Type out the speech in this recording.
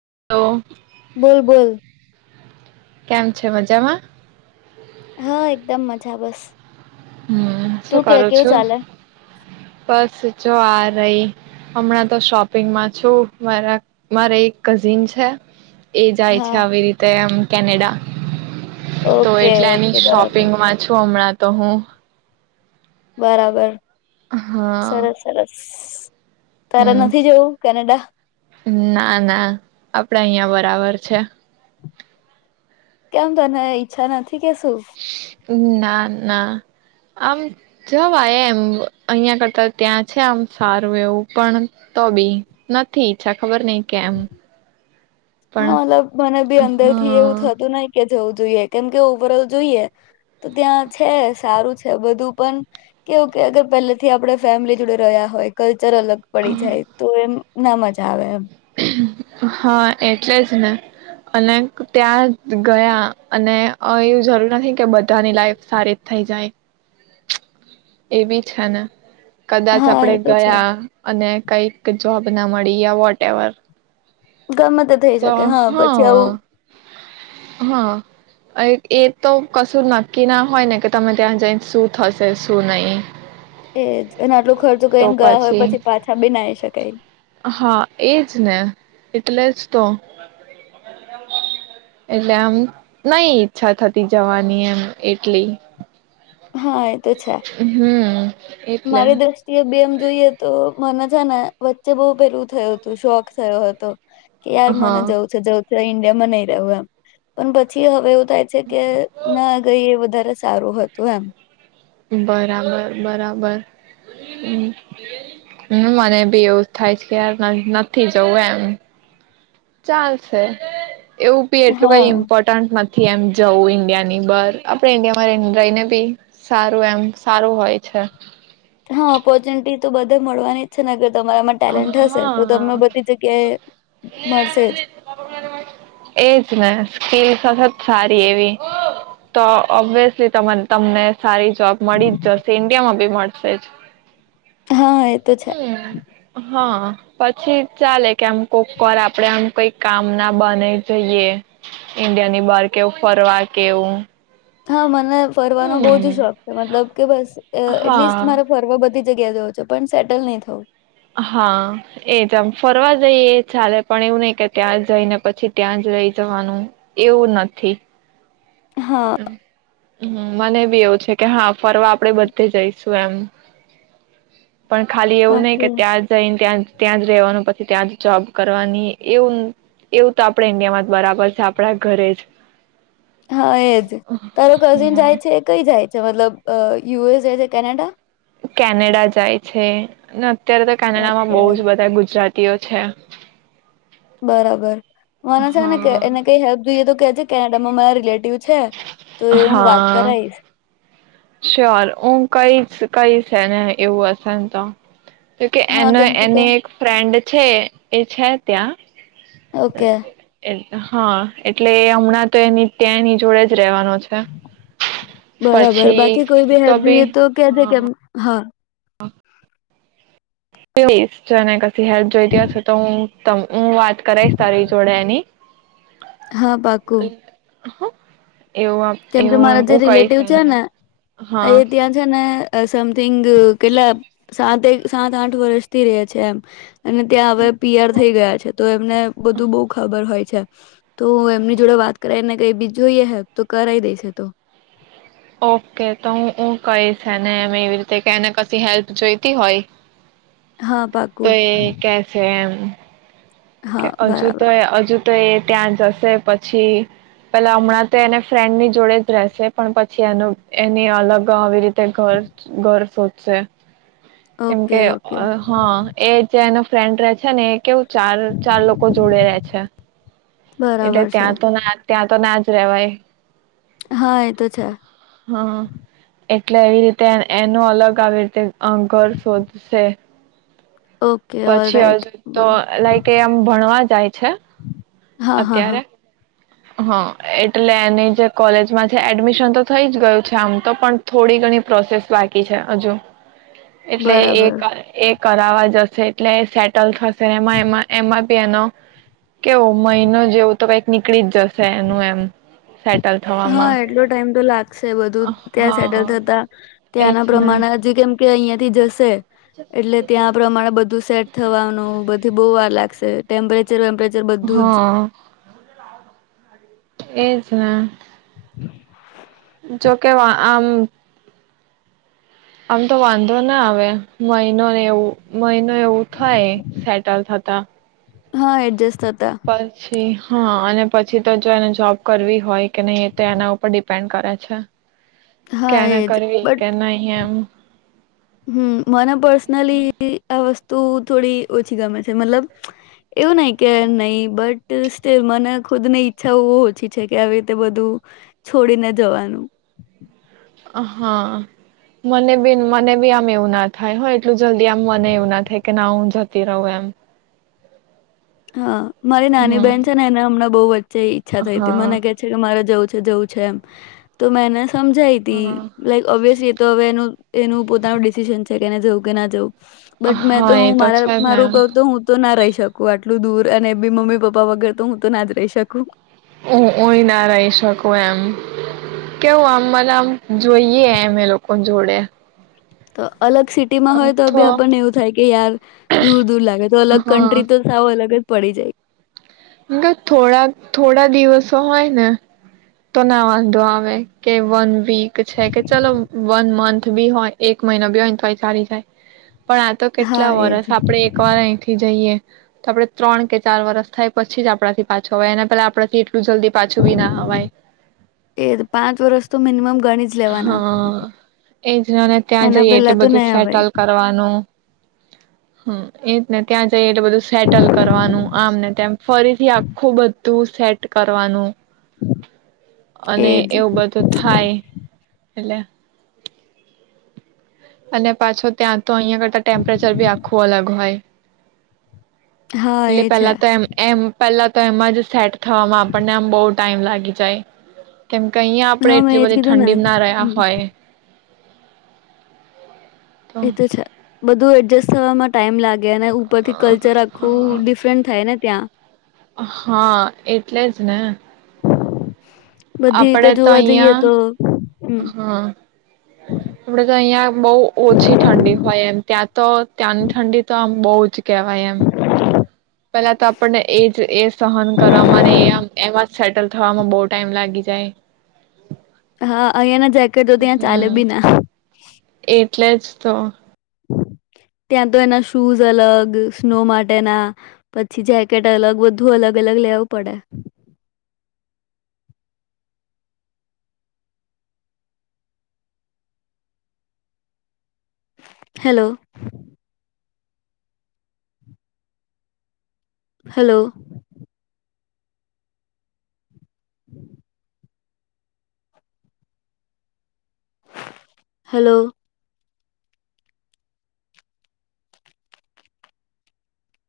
[unintelligible] Hello! બોલ બોલ. કેમ છે મજામાં.? હા! એકદમ મજા બસ. હમ શું તું કે કરું કેવું છું ચાલે.? બસ જો આ રહી, હમણાં તો શોપિંગમાં છું. મારા મારે એક કઝિન છે. એ જાય છે. હા આવી રીતે આમ. કેનેડા. તો ઓકે એટલે એની ઓકે બરાબર શોપિંગ માં છું હમણાં. તો હું. બરાબર. હા. હ. [inaudible] હમ, ના ના આપડાે અહં બ બરાબર છે. કેમ તને ઈચ્છા નથી? ીક છું. ના ના, આમ જવા એમ અહિયાં કરતા ત્યાં છે આમ સારું એવું પણ તો બી, નથી ઈચ્છા ખબર નહીં કેમ. પણ હા મતલબ મને બી અંદર થી એવું હા થતું નહ કે જવું જોઈએ કેમ કે ઓવર ઓલ જોઈએ, તો ત્યાં છે સારું છે બધું પણ, કેવું કે અગર પહેલેથી આપણે ફેમિલી જોડે રહ્યા હોયલ્ ચર અલગ પડી જાય તો એમ. ના મજા આવે એમ. હા એટલે જ ને, અને ત્યાં ગયા અને એવું જરૂર નથી કે બધાની લાઈફ સારી થઈ જાય. એ બી છે ને. કદાચ હા આપડે એ તો છે ગયા અને કઈક જોબ ના મળી યા વોટ એવર. ગમે તે થઈ શકે હા પછી આવું હા એ તો કશું નક્કી ના હોય ને કે તમે ત્યાં જઈ શું થશે શું નહી. એજ અને આટલો ખર્ચો કરીને ગયા હોય પછી પાછા બી ના આવી શકાય. હા એજ ને એટલે જ. તો, એટલે આમ નઈ ઈચ્છા થતી જવાની એમ એટલી. હા એ તો છે. હમ એટલે મારી દ્રષ્ટિએ બેમ જોઈએ તો. મને છે ને વચ્ચે બહુ પેલું થયું હતું શોખ થયો હતો. કે યાર હા મને જવું છે જ. ઈન્ડિયામાં નહી રહવ્યું એમ, પણ પછી હવે થાય છે કે ના ગઈ એ વધારે સારું હતું એમ બરાબર, બરાબર, હમ્મ મને બી એવું જ થાય છે ક યાર નથી જવું એમ ચાલશે. એવું બી એટલું કઈ હા ઇમ્પોર્ટન્ટ નથ થી એમ જવું ઈન્ડિયાની બાર, આપડે ઇન્ડિયામાં રઈ રઈને બી સારું એમ સારું હોય છે. હા ઓપોર્ચ્યુનિટી તો બધે મળવાની જ છેને અગર તમારામાં ટેલેન્ટ હાં, હશે તો તમને હાં, બધી જગ્યાએ મળશે જ એજ ને સ્કીલ સાથે સારી એવી તો ઓબ્વિયસલી તમન તમને સારી જોબ મળી જ જશે ઇન્ડિયામાં ઈ મળશે જ હા, એ તો છે. હાં પછી ચાલે કે આમ કોક વાર આપડે આમ કંઈ કામ ના બ્હાને જઈએ ઇન્ડિયાની બાર કે એવું ફરવા કે એવું હા મન ને ફરવાનો બઉ જ શોખ છે મતલબ કે બસ અ એટલીસ્ટ હા મારે ફરવા બધી જ જગ્યાએ જવુ છે, પણ સેટલ નઈ થવું હા એજ આમ ફરવા જઈએ એ ચાલે, પણ એવું નઈ કે ત્યાં જઈને પછી ત્યાં જ રઈ જવાનું, એવું નથી હા હં મને બી એવુ છે. કે હા ફરવા આપડે બધે જઈશું એમ પણ ખાલી એવું નઈ ઓકે કે ત્યાં જઈન ત્યાં જ ત્યાં જ રહેવાનું પછી ત્યાં જ જોબ કરવાની એવું, એવું તો આપણે ઈન્ડિયામાં જ બરાબર છે, આપડા ઘરે જ હા, એજ તારો કઝિન જાય હમ છે કઈ જાય મતલબ અ યુએસ છે, કેનેડા કેનેડા જાય છે અત્યારે તો કેનાડામાં ઓકે બહુ જ બધા ગુજરાતી તીયો છે બરાબર મને છે ને એને હા કઈ હેલ્પ જોઈએ તો કે જે છે કેનાડામા મારા રિલેટીવવ છે તો એ હું વાત હા કરાઈશ શ્યોર હું કઈશ કઈશ એને એવું અસેન તો કે કે હા એને કેમ કે એને કે એક ફ્રેન્ડ છે એ છે ત્યાં ઓકે હા એટલે એ હમણાં તો એની ત્યાં ની જોડે રેવાનો છે પછી બર બાકી કોઈ બી હેલ્પ જોઈએ તો કે જો કે હા હા ચે [unintelligible] તહેવાર જોઈવા છતો હોય. તમ હું વાત કરાઈશ તારી જોડે એની. હા પાકુ. હા કેમ કે મારા જે રિલેટિવ છે ને હા એ ત્યાં છે ને સમથીગ કેટલા સાત એક સાત આઠ વર્ષથી રહે છે એમ અને ત્યાં હવે પી આ ર થઈ ઓ- ગયા છે તો એમને બધું બહુ ખબર હોય છે તો એમની જોડે વાત કરાયને કઈ બીજું જોઈએ હ- કરય દેશે તો ઓકે તો હું હું કહીશ ને એવી રીતે કે એને કશી હેલ્પ જોઈતી હોય હા તો પાકું એ કે છે હા કે હજુ તો બરાબર હજુ તો એ ત્યાં જશે પછી પેલા હમણાં તો એને ફ્રેન્ડની જોડે જ રહેશે પણ પછી એનું એની અલગ આવી રીતે ઘર ઘર સોધશે કેમ ઓકે કે ઓકે હા એ જ એનો ફ્રેન્ડ રહે છે ને એક કે એવું ચાલ લોકો જોડે રે છે એટલે બરાબર છે ત્યાં તો ત્યા ના જ રવાય હા એ તો છે હા એટલે એવી રીતે એનો અલગ આવી રીતેઅ ઘર શોધશે ઓકે ઓલ પછી હજુ રાઈટ તો બરાબર લાઈઇક એ આમ ભણવા જાય છે હા હા હા અત્યારે હા એટલે એની જે કોલેજમાં છે એડમિશન તો થઈ જ ગયું છે આમ તો પણ થોડી ઘણી પ્રોસેસ બાકી છે હજુ એટલે બરાબર એક એક કરાવા જશે એટલે સેટલ થશે એમાં એમાં એમાં ત્યાં નો કેવો મહિનો જેવું તો કઈક પકનીકી જ જશે એનું એમ સેટલ હા થવામાં એટલો ટાઈમ તો લાગશે બધું ત્યાં સેટલ હા થતા એજ ત્યાંના ને પ્રમાણેજ કેમ કે અહિયાંથી જશે એટલે ત્યાં પ્રમાણે બધું સેટ થવાનું બધી બહુ વાર લાગશે ટેમ્પરેચર વેમ્પરેચર બધું જ હા એ જણા જો કે આમ આમ તો વાંધો ના આવે મહિનો એવું મહિનો એવું થાય સેટલ થતા હા એડજસ્ટ થતા [unintelligible] હા અને પછી તો જો એને જોબ કરવી હોય કે નહીં એ તો એના ઉપર ડિપેન્ડ કરે છે. કે હા ના એજ કરવી કે બટ નહીં એમ. હમ મને પર્સનલી તો થોડી ઓછી ગમે છે મતલબ. એવું નહી કે નહી બટ મને ખુદ ની ઈચ્છા ઓછી છે કે આવી રીતે બધું, છોડીને જવાનું. હા, મને બી મને બી આમ એવું ના થાય હ એટલું જલ્દી આમ મને એવું ના થાય કે ના હું જતી રહું એમ. હા મારી નાની હમ બેહેન છે ને એના હમણાં બોવ જ. જે ઈચ્છા થઈ હતી મને હા ક છે કે મારે જવું છે એમ, તો મે અને સ સમજાય તી હા [unintelligible] હવે સીતે એનું એનું પોતાનું ડિસિજન છે કે એને જવું કે ના જવું બટ મેં હા તો એ હું મારા, છે જ ને મારું કહ તો હું તો ના રહીશ છકુઆટ [unintelligible] એટલું દૂર અને બી મમ્મી-પપ્પા વગર તો હું તો ના જ રહી શકું ઓય હુઅ ના રહી શકુ એમ કેવું આમ મને આમ જોઈએ એમ લોકો જોડે તો અલગ સિટીમાં હોય તો બી આપણને એવું થાય કે યાર દૂર દૂર લાગે તો અલગ હા કન્ટ્રી તો સાવ અલગ જ પડી જાય થોડા થોડા દિવસો હોય ને તો ના વાંધો આવે કે વન વીક છે, કે ચલો વન મંથ બી હોય એક મહિના બી હોય તોય ચાલી જાય પણ આ તો કેટલા હા, એજ. વરસ આપડે એક વાર અહીંથી જઈએ તો આપડે ત્રણ કે ચાર વરસ થાય પછી જ આપડાથી પાછો અવાય એને પેલા આપણા થી એ પાંચ વર્ષ તો મિનિમમ ગણી જ હ, લેવાના. એ જ નાને ત્યાં એના જઈએ એટલે પહેલા તો બધું નહીં સેટલ અવાય. કરવાનું હ એ જ ત્યાં એટલે બધું સેટલ કરવાનું આમ ને તેમ, ફરીથી આખું બધું તું સેટ કરવાનું. અને એજ. એવું બધું થાય. એટલે. અને પાછો ત્યાં તો અહીંયા કરતાં ટે્પરેચર બી આખું અલગ હોય. હા એટલે એ છે પેલા તો એમ એમ. પેલા તો એમાં જ સેટ થમાં આપણને આમ બહુ ટાઈમ લાગી જાય. કેમ કે અહીં આપડે હા મેં એટલી એજ બધી કીધું ને ઠંડી ના રહ્યા હમ હોય. એ તો છે બધું એડજસ્ટ થવામાં ટાઈમ લાગે. ને ઉપરથી કલ્ચર આખું ડિફરન્ટ થાય ને ત્યાં. હા એટલે જ ને. બધી રીતે આપડે તો જોવા જઈએ અહિયાં, તો હમ આપડે તો અહિયાં બહ ઓછી ઠંડી હોય એમ ત્યાં તો ત્યાંની ઠંડી તો આમ બહુ જ કેહેવાય એમ. પેલા તો આપણને એજ એ સહન કરવામાં એમ એમાં જ સેટલ થવામાં બહુ ટાઈમ લાગી જાય. હા અહિયાંના જેકેટ જો તં ચાલે હમ બી ના. એટલે જ તો. ત્યાં તો એના શૂઝ અલગ સ્નો માટેના, પછી જેકેટ અલગ બધું અલગ અલગ લેવું પડે. હલો. હલો. હમ. હલો.